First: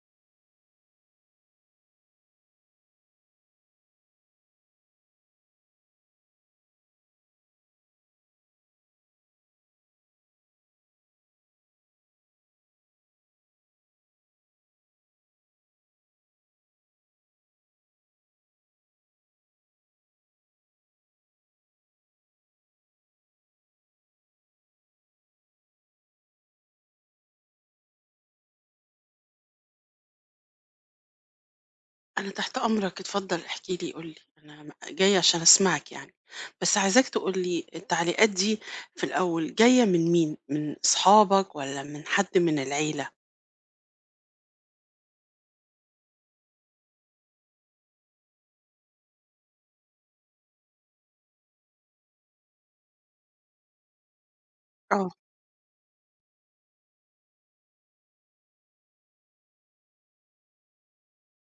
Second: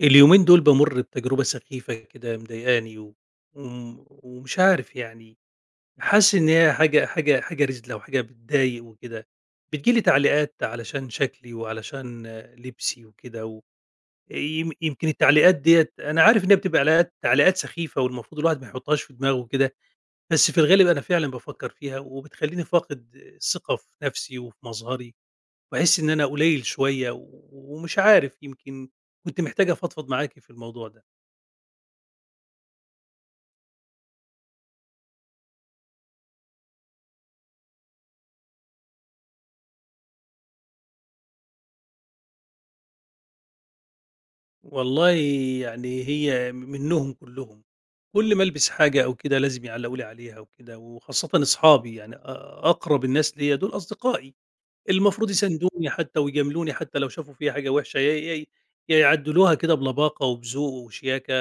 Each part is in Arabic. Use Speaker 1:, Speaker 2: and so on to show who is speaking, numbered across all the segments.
Speaker 1: اليومين دول بامُر بتجربة سخيفة كده مضايقاني و وم ومش عارف يعني، حاسس إن هي حاجة رذلة وحاجة بتضايق وكده. بتيجي لي تعليقات علشان شكلي وعلشان لبسي وكده، و يمكن التعليقات ديّة أنا عارف إنها بتبقى علاقات تعليقات سخيفة، والمفروض الواحد ما يحطّهاش في دماغه وكده. بس في الغالب أنا فعلًا بافكّر فيها، وبتخلّيني فاقد الثقة في نَفْسي وفي مظهري، وباحس إن أنا قليل شوية، ومش عارف، يمكن كنت محتاج أفضفض معاكِ في الموضوع ده.
Speaker 2: أنا تحت أمرك، اتفضل احكِ لي، قُل لي، أنا م جاية عشان أسمعك يعني، بس عايزاك تقول لي التعليقات دي في الأول جاية من مين؟ من أصحابك والّا من حد من العيلة؟
Speaker 1: والله يعني هي منهم كلّهم، كل ما ألبس حاجة أو كده لازم يعلّقوا لي عليها وكده، وخاصةً أصحابي، يعني أقرب الناس ليّا دول أصدقائي،
Speaker 2: آه.
Speaker 1: المفروض يساندوني حتى ويجاملوني حتى لو شافوا فيّا حاجة وحشة، يا يعدّلوها كده بلباقة وبذوق وشياكة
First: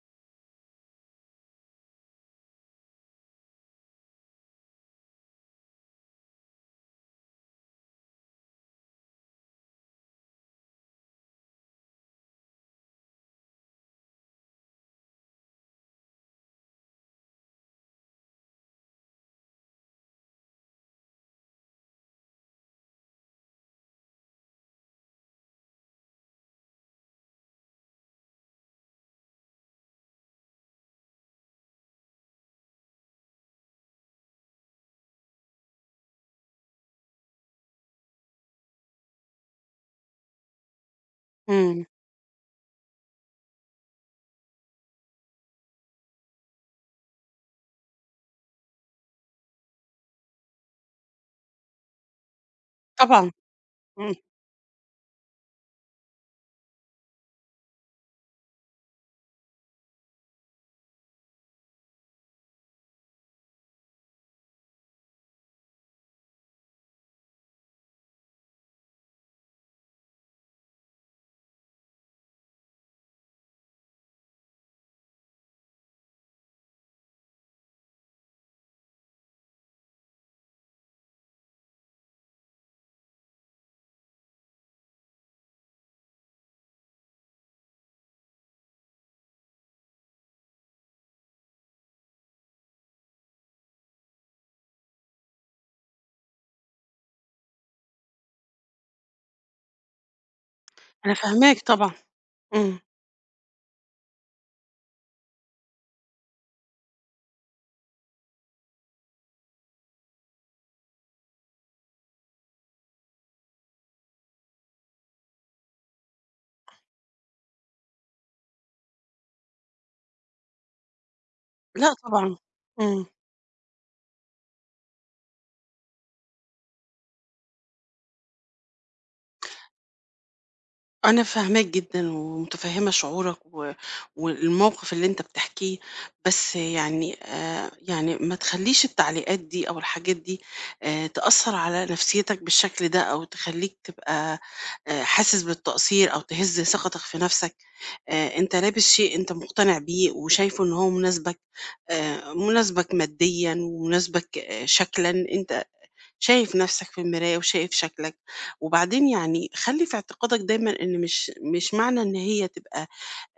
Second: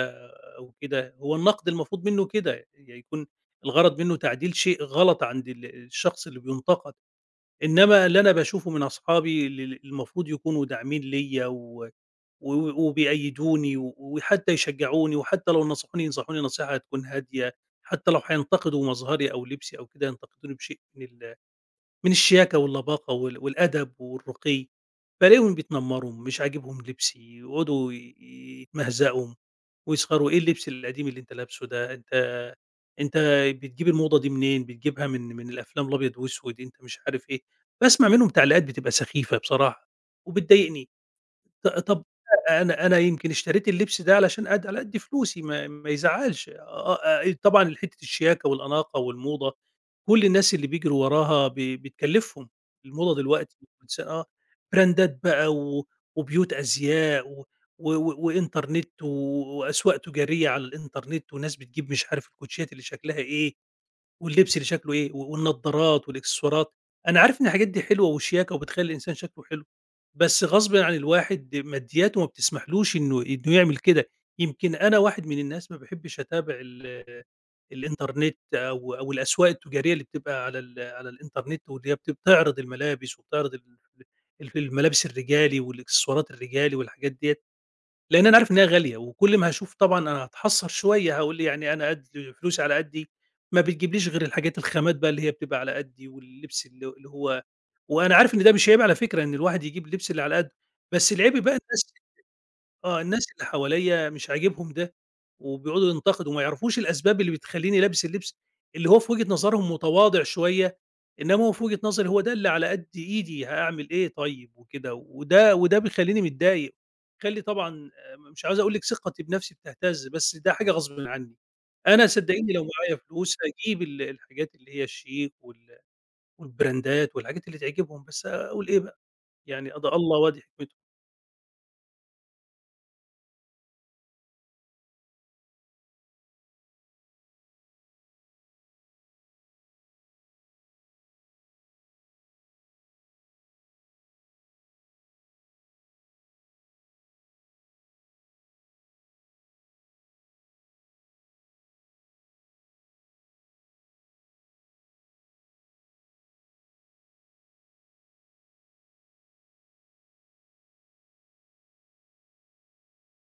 Speaker 1: أو كده. هو النقد المفروض منّه كده، يعني، يكون الغرض منّه تعديل شيء غلط عند الشخص اللي بيُنتقد. إنّما اللي أنا باشوفه من أصحابي المفروض يكونوا داعمين ليّا و و وبيأيّدوني، وحتى يشجّعوني، وحتى لو نصحوني ينصحوني نصيحة تكون هادية، حتى لو هينتقدوا مظهري أو لبسي أو كده ينتقدوني بشيء من من الشياكة واللباقة والأدب والرقي. بالاقيهم بيتنمّروا، مش عاجبهم لبسي، يقعدوا يتمهزقوا ويسخروا، "إيه اللبس القديم اللي أنت لابسه ده؟ أنت بتجيب الموضة دي منين؟ بتجيبها من الأفلام الأبيض وأسود، أنت مش عارف إيه." باسمع منهم تعليقات بتبقى سخيفة بصراحة وبتضايقني. ط
Speaker 2: إمم.
Speaker 1: طب أنا يمكن اشتريت اللبس ده علشان قد، على قد فلوسي ما يزعّلش. طبعًا حتّة الشياكة والأناقة والموضة، كل الناس اللي بيجروا وراها بتكلّفهم. الموضة
Speaker 2: طبعًا.
Speaker 1: دلوقتي بتس
Speaker 2: إمم.
Speaker 1: آه، براندات بقى، و وبيوت أزياء، و و و- وإنترنت، و- وأسواق تجارية على الإنترنت، وناس بتجيب مش عارف الكوتشيات اللي شكلها إيه واللبس اللي شكله إيه والنضارات والإكسسوارات. أنا عارف إن الحاجات دي حلوة وشياكة وبتخلّي الإنسان شكله حلو. بس غصبٍ عن الواحد مادياته ما بتسمحلوش إنه يعمل كده. يمكن أنا واحد من الناس ما باحبش أتابع الإنترنت أو الأسواق التجارية اللي بتبقى على ال على الإنترنت، واللي هي بتعرض الملابس، وبتعرض ال ال الملابس الرجالي والإكسسوارات الرجالي والحاجات ديّة، لإن أنا عارف إنها غالية. وكل ما هاشوف طبعًا أنا هاتحسّر شوية، هاقول يعني أنا قد فلوسي على قدّي، ما بتجيبليش غير الحاجات الخامات بقى اللي هي بتبقى على قدّي، واللبس اللي هو، وأنا عارف إن ده مش عيب على فكرة، إن الواحد يجيب اللبس اللي على قدّه، بس
Speaker 2: أنا
Speaker 1: العيب بقى
Speaker 2: فاهماك
Speaker 1: الناس،
Speaker 2: طبعًا. إمم.
Speaker 1: آه، الناس اللي حواليّا مش عاجبهم ده، وبيقعدوا ينتقدوا وما يعرفوش الأسباب اللي بتخلّيني لابس اللبس اللي هو في وجهة نظرهم متواضع شوية، إنما هو في وجهة نظري هو ده اللي على قد إيدي، هاعمل إيه طيب وكده. وده بيخلّيني متضايق، بيخلّي طبعًا، مش عاوز أقول لِك ثقتي بنفسي بتهتز، بس ده حاجة غصبٍ عني.
Speaker 2: لأ
Speaker 1: أنا
Speaker 2: طبعًا.
Speaker 1: صدقيني لو معايا
Speaker 2: إمم.
Speaker 1: فلوس هاجيب الحاجات اللي هي الشيك والبراندات والحاجات اللي تعجبهم، بس أقول إيه بقى، يعني قضى الله وادي حكمته.
Speaker 2: أنا فاهماك جدًا ومتفهمة شعورك و والموقف اللي أنت بتحكيه، بس يعني يعني ما تخلّيش التعليقات دي أو الحاجات دي تأثّر على نفسيتك بالشكل ده أو تخلّيك تبقى حاسس بالتقصير أو تهز ثقتك في نَفْسك. أنت لابس شيء أنت مقتنع بيه وشايفه إن هو مناسبك، مناسبك ماديًا ومناسبك شكلًا، أنت شايف نَفْسك في المراية وشايف شكلك، وبعدين يعني خلّي في اعتقادك دايمًا إن مش معنى إن هي تبقى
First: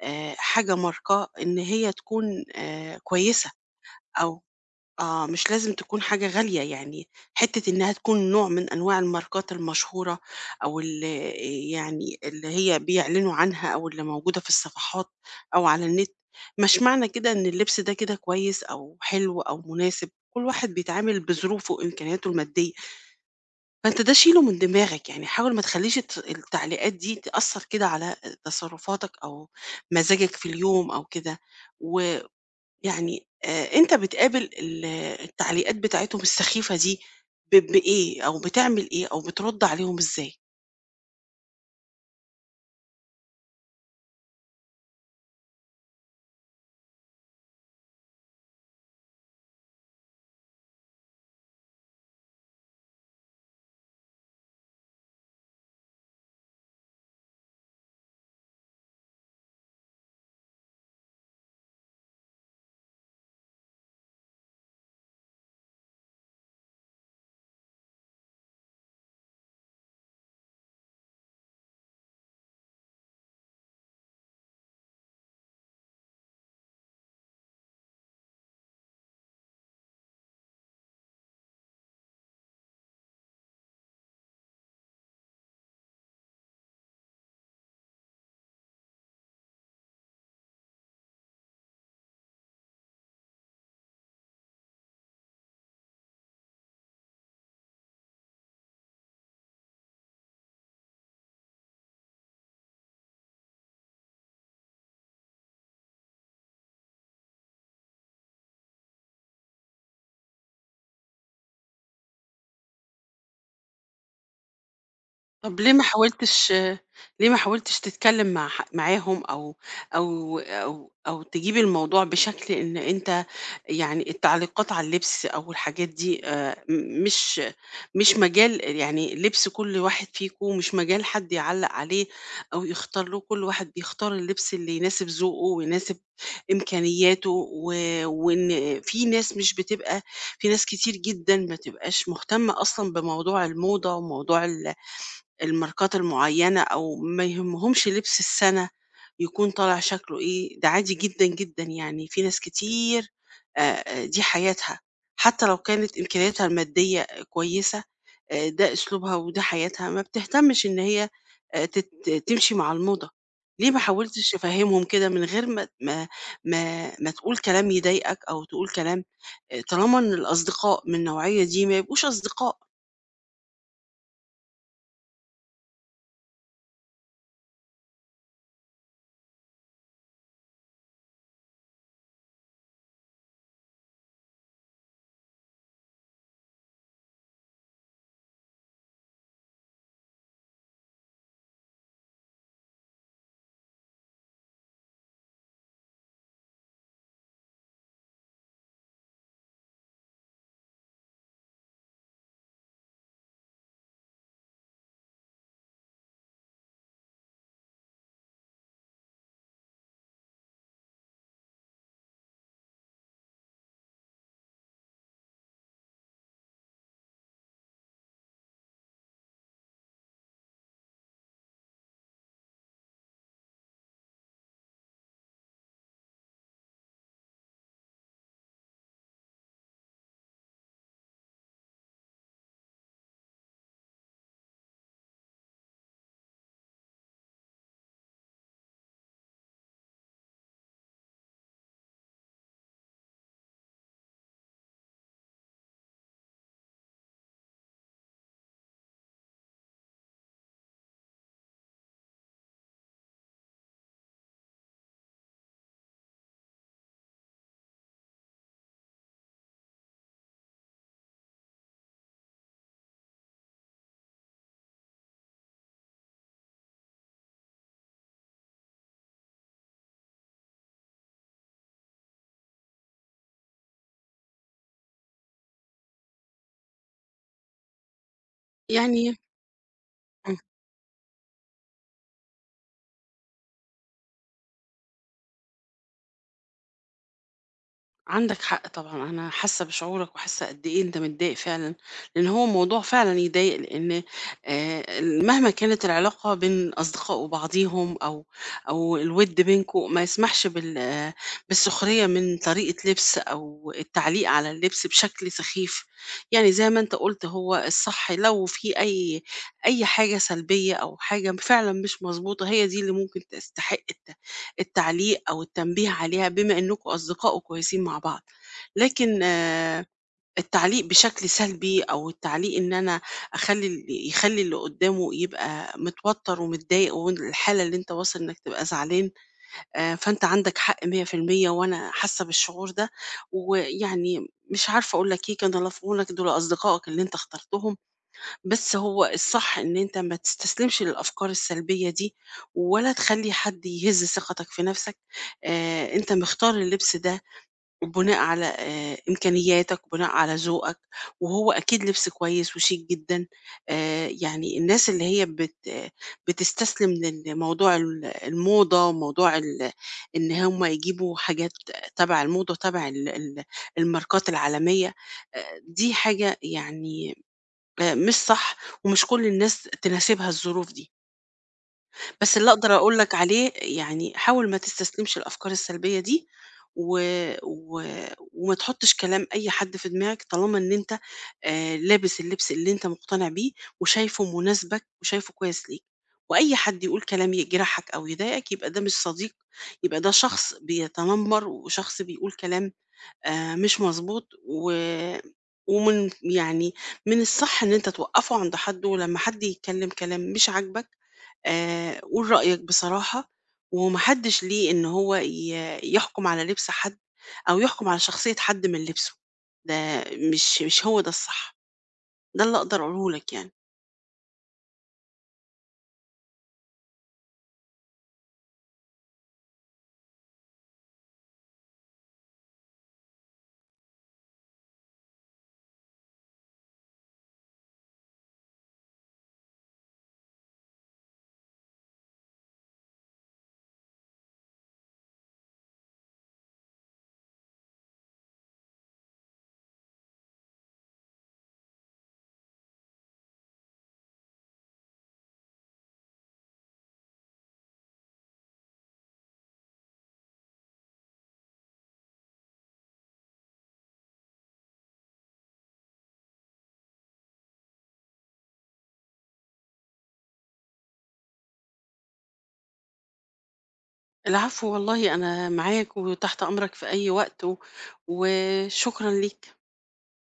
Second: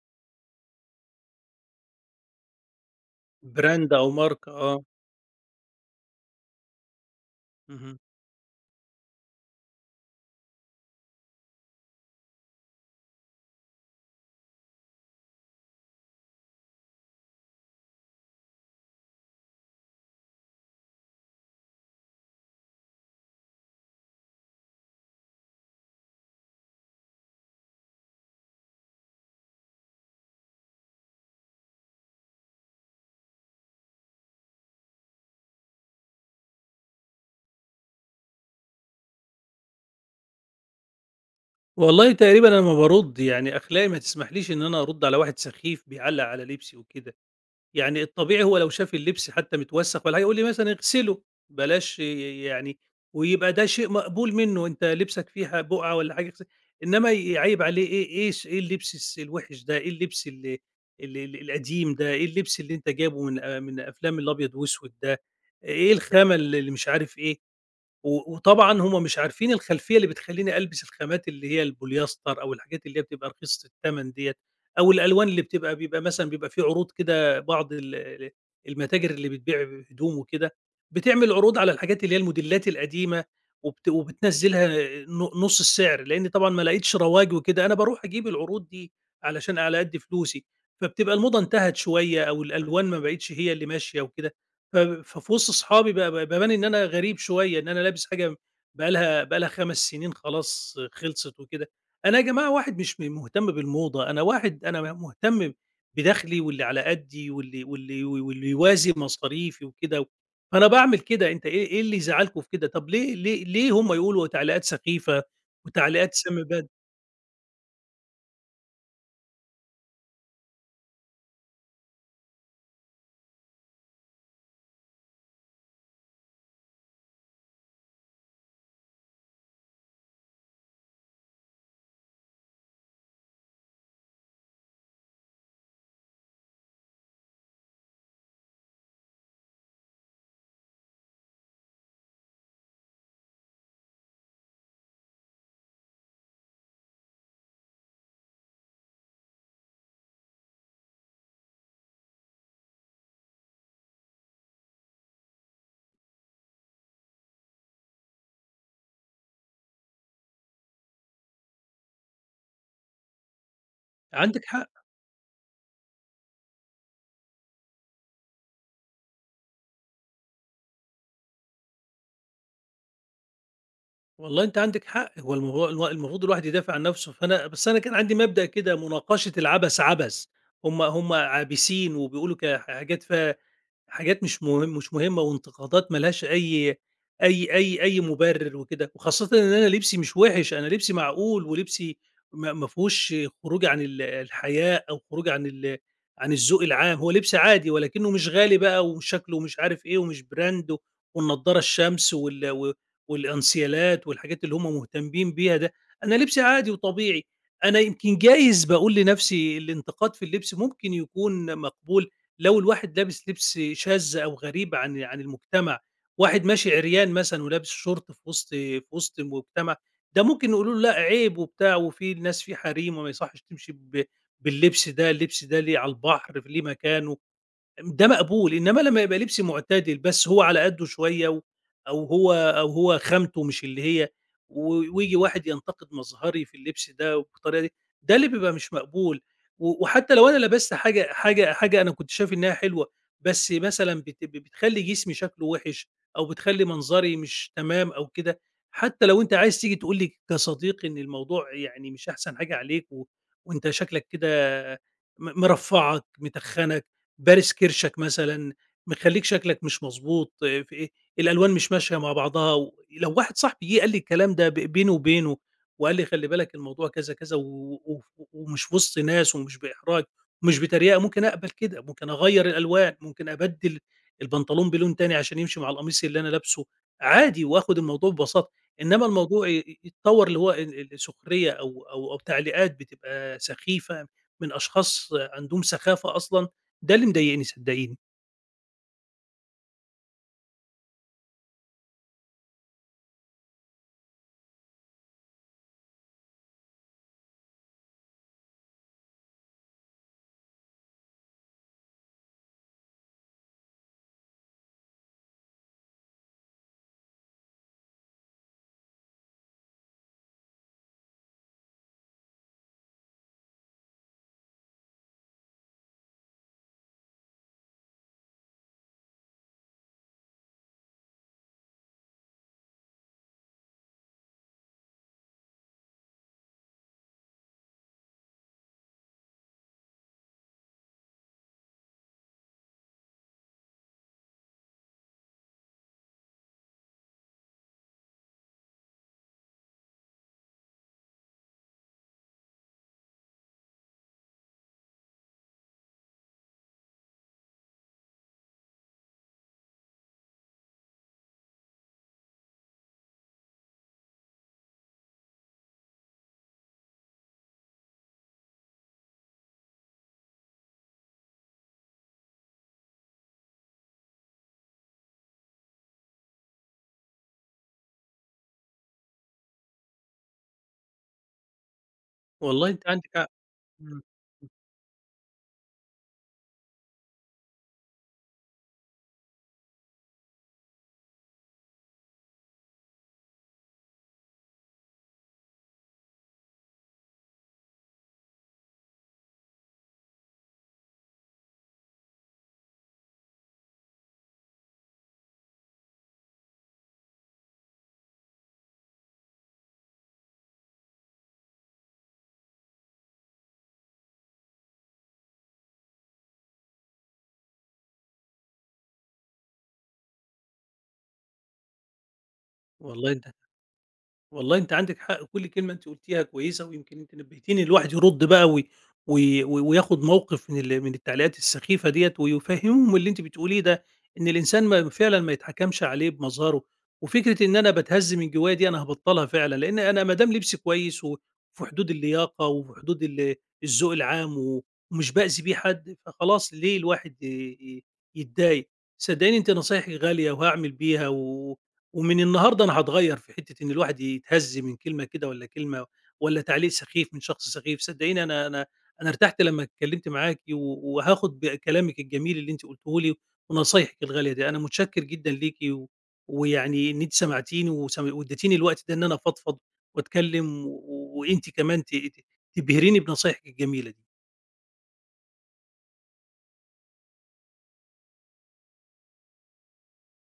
Speaker 2: حاجة ماركاه إن هي تكون كويسة،
Speaker 1: براند أو
Speaker 2: أو
Speaker 1: ماركة، آه،
Speaker 2: آه مش لازم تكون حاجة غالية، يعني حتة إنها
Speaker 1: اهم.
Speaker 2: تكون نوع من أنواع الماركات المشهورة أو اللي يعني اللي هي بيعلنوا عنها أو اللي موجودة في الصفحات أو على النت، مش معنى كده إن اللبس ده كده كويس أو حلو أو مناسب. كل واحد بيتعامل بظروفه وإمكانياته المادية، فأنت ده شيله من دماغك، يعني حاول ما تخليش التعليقات دي تأثر كده على تصرفاتك أو مزاجك في اليوم أو كده. يعني أنت بتقابل التعليقات بتاعتهم السخيفة دي بإيه، أو بتعمل إيه، أو بترُد عليهم إزاي؟
Speaker 1: والله تقريبًا أنا ما بارُد، يعني أخلاقي ما تسمحليش إن أنا أرُد على واحد سخيف بيعلّق على لبسي وكده. يعني الطبيعي هو لو شاف اللبس حتى متوسخ والّا حاجة يقول لي مثلًا اغسله، بلاش، يعني، ويبقى ده شيء مقبول منه، أنت لبسك فيه ح بُقعة والّا حاجة اغس، إنما يعيّب عليه، إيه اللبس الوِحِش ده، إيه اللبس ال ال ال القديم ده، إيه اللبس اللي أنت جايبه من أفلام الأبيض وأسود ده، إيه الخَمَل اللي مش عارف إيه. و وطبعًا هم مش عارفين الخلفية اللي بتخلّيني ألبس الخامات اللي هي البوليستر، أو الحاجات اللي هي بتبقى رخيصة التمن ديّة، أو الألوان اللي بتبقى بيبقى مثلًا بيبقى في عروض كده. بعض ال ال المتاجر اللي بتبيع هدوم وكده، بتعمل عروض على الحاجات اللي هي الموديلات القديمة، وبت وبتنزّلها ن نُص السعر، لإن طبعًا ما لقيتش رواج وكده. أنا باروح أجيب العروض دي علشان على قد فلوسي، فبتبقى الموضة انتهت شوية، أو الألوان ما بقِتش هي اللي ماشية وكده. ف ففي وسط أصحابي ب ب بابان إن أنا غريب شوية، إن أنا لابس حاجة بقى لها 5 سنين خلاص خلصت وكده. أنا يا جماعة واحد مش م مهتم بالموضة، أنا واحد أنا مهتم بدخلي، واللي على قدّي، واللي يوازي مصاريفي وكده. فأنا باعمل كده، أنت إيه اللي يزعّلكم في كده؟ طب ليه هم يقولوا تعليقات سخيفة
Speaker 2: طب ليه ما
Speaker 1: وتعليقات سام
Speaker 2: حاولتش
Speaker 1: بَدْء؟
Speaker 2: ليه ما حاولتش تتكلم مع معاهم، او تجيب الموضوع بشكل ان انت يعني التعليقات على اللبس او الحاجات دي، مش مجال، يعني لبس كل واحد فيكم مش مجال حد يعلق عليه او يختار له. كل واحد بيختار اللبس اللي يناسب ذوقه ويناسب امكانياته، وان في ناس مش بتبقى في ناس كتير جدا ما تبقاش مهتمة اصلا بموضوع الموضة وموضوع الماركات المعينة، أو ما يهمهمش لبس السنة يكون طالع شكله إيه. ده عادي جدًا، جدًا، يعني في ناس كتير آآ دي حياتها، حتى لو كانت إمكانياتها المادية كويسة، ده أسلوبها وده حياتها، ما بتهتمش إن هي تت تمشي مع الموضة. ليه ما حاولتش
Speaker 1: عندِك حق.
Speaker 2: تفهمهم كده من غير ما تقول كلام يضايقك، أو تقول كلام طالما إن الأصدقاء من النوعية دي ما يبقوش أصدقاء،
Speaker 1: والله أنتِ عندِك حق، هو الموضوع المفروض الواحد يدافع عن نَفْسه، فأنا بس أنا كان عندي مبدأ كده، مناقشة العبث عبث. هم عابثين وبيقولوا ك حاجات فيها حاجات مش مهمة، وانتقادات ما لهاش أي مبرر وكده. وخاصةً إن أنا لبسي مش وِحِش، أنا لبسي معقول، ولبسي ما فيهوش خروج عن الحياء، أو خروج عن الذوق العام. هو لبسي عادي، ولكنه مش غالي بقى، وشكله مش عارف إيه، ومش براند، والنضارة الشمس و والأنسيالات والحاجات اللي هم مهتمين بيها ده. أنا لبسي عادي وطبيعي. أنا يمكن جايز باقول لنفسي الانتقاد في اللبس ممكن يكون مقبول لو الواحد لابس لبس شاذ أو غريب عن المجتمع، واحد ماشي عريان مثلًا ولابس شورت في وسط المجتمع، ده ممكن نقولوا له لأ عيب وبتاع، وفي الناس في حريم، وما يصحش تمشي باللبس ده، اللبس ده ليه على البحر، ليه مكانه، ده مقبول. إنما لمّا يبقى لبسي معتدل بس هو على قدّه شوية، و أو هو أو هو خامته مش اللي هي، و وييجي واحد ينتقد مظهري في اللبس ده وبالطريقة دي، ده اللي بيبقى مش مقبول. و وحتى لو أنا لبست حاجة أنا كنت شايف إنها حلوة، بس مثلًا بتخلّي جسمي شكله وِحِش، أو بتخلّي منظري مش تمام أو كده، حتى لو أنت عايز تيجي تقول لي كصديق إن الموضوع يعني مش أحسن حاجة عليك، و وأنت شكلك كده مرفّعك، متخّنك، بارِس كرشك مثلًا، مخلّيك شكلك مش مضبوط، في إيه، الألوان مش ماشية مع بعضها، و لو واحد صاحبي جِه قال لي الكلام ده بيني وبينه، وقال لي خلّي بالك الموضوع كذا، كذا، و و ومش وسط ناس، ومش بإحراج، ومش بتريقة، ممكن أقبل كده، ممكن أغيّر الألوان، ممكن أبدِّل البنطلون بلون تاني عشان يمشي مع القميص اللي أنا لابسه، عادي وآخُد الموضوع ببساطة. إنّما
Speaker 2: يعني.
Speaker 1: الموضوع ي ي يتطوّر،
Speaker 2: إمم.
Speaker 1: اللي هو السخرية، أو تعليقات بتبقى سخيفة من أشخاص عندهم سخافة أصلًا، ده اللي مضايقني صدقيني.
Speaker 2: عندك حق طبعًا، أنا حاسة بشعورك وحاسة قد إيه أنت متضايق فعلًا، لإن هو موضوع فعلًا يضايق. لإن ال مهما كانت العلاقة بين أصدقاء وبعضيهم أو الوِد بينكم، ما يسمحش بالسخرية من طريقة لبس أو التعليق على اللبس بشكل سخيف. يعني زي ما أنت قُلت، هو الصح لو في أي حاجة سلبية أو حاجة فعلًا مش مضبوطة، هي دي اللي ممكن تستحق التعليق أو التنبيه عليها، بما إنكم أصدقاء وكويسين مع بعض. لكن التعليق بشكل سلبي، أو التعليق إن أنا أخلّي ال يخلّي اللي قدّامه يبقى متوتر ومتضايق، والحالة اللي أنت واصل إنك تبقى زعلان، فأنت عندك حق 100%، وأنا حاسة بالشعور ده. ويعني مش عارفة أقول لك إيه. كان الله في عونك، دول أصدقائك اللي أنت اخترتهم. بس هو الصح إن أنت ما تستسلمش للأفكار السلبية دي، ولا تخلّي حد يهز ثقتك في نفسك. أنت مختار اللبس ده بناء على إمكانياتك، بناء على ذوقك، وهو أكيد لبس كويس وشيك جدًا. يعني الناس اللي هي بت آه، بتستسلم للموضوع، الموضة وموضوع إن هُم يجيبوا حاجات تبع الموضة، تبع ال ال الماركات العالمية، آآ دي حاجة يعني مش صح، ومش كل الناس تناسبها الظروف دي. بس اللي
Speaker 1: والله
Speaker 2: أقدر
Speaker 1: أنتِ
Speaker 2: أقول
Speaker 1: عندِك
Speaker 2: لك
Speaker 1: حق،
Speaker 2: عليه،
Speaker 1: إمم،
Speaker 2: يعني حاول ما تستسلمش للأفكار السلبية دي، و و وما تحطش كلام أي حد في دماغك، طالما إن أنت لابس اللبس اللي أنت مقتنع بيه، وشايفه مناسبك وشايفه كويس ليك. وأي حد يقول كلام يجرحك أو يضايقك، يبقى ده مش صديق، يبقى ده شخص بيتنمر وشخص بيقول كلام مش مضبوط. و ومن يعني من الصح إن أنت توقّفه عند حدّه. ولمّا حد يتكلّم كلام مش عاجبك، قُل رأيك بصراحة، وما حدّش ليه إن هو يحكُم على لِبْس حد، أو يحكُم على شخصية حد من لِبْسه. ده مش هو ده الصح. ده اللي أقدر أقوله
Speaker 1: والله أنتِ
Speaker 2: لك يعني.
Speaker 1: والله أنتِ عندِك حق، كل كلمة أنتِ قُلتيها كويسة، ويمكن أنتِ نبهتيني الواحد يرُد بقى وي وي وي- وياخد موقف من ال من التعليقات السخيفة ديّة، ويفهّمهم اللي أنتِ بتقوليه ده، إن الإنسان ما فعلًا ما يتحكمش عليه بمظهره. وفكرة إن أنا باتهز من جوايا دي أنا هابطّلها فعلًا، لإن أنا ما دام لبسي كويس، و- وفي حدود اللياقة، وفي حدود الذوق العام، و ومش بأذي بيه حد، فخلاص ليه الواحد ي ي يتضايق؟ صدقيني أنتِ نصايحِك غالية، وهاعمل بيها، و ومن النهارده أنا هاتغيّر في حتّة إن الواحد يتهز من كلمة كده، والّا كلمة، والّا تعليق سخيف من شخص سخيف. صدّقيني أنا ارتحت لمّا اتكلّمت معاكِ، و وهاخُد بكلامِك الجميل اللي أنتِ قُلتيه لي ونصايحِك الغالية دي. أنا متشكّر جدًا ليكِ، و ويعني إن أنتِ سمعتيني وسم وادّيتيني الوقت ده إن أنا أفضفض واتكلّم، و وأنتِ كمان ت ت تبهريني بنصايحِك الجميلة دي.
Speaker 2: العفو، والله أنا معاك وتحت أمرك في أي وقت، وشكرًا ليك.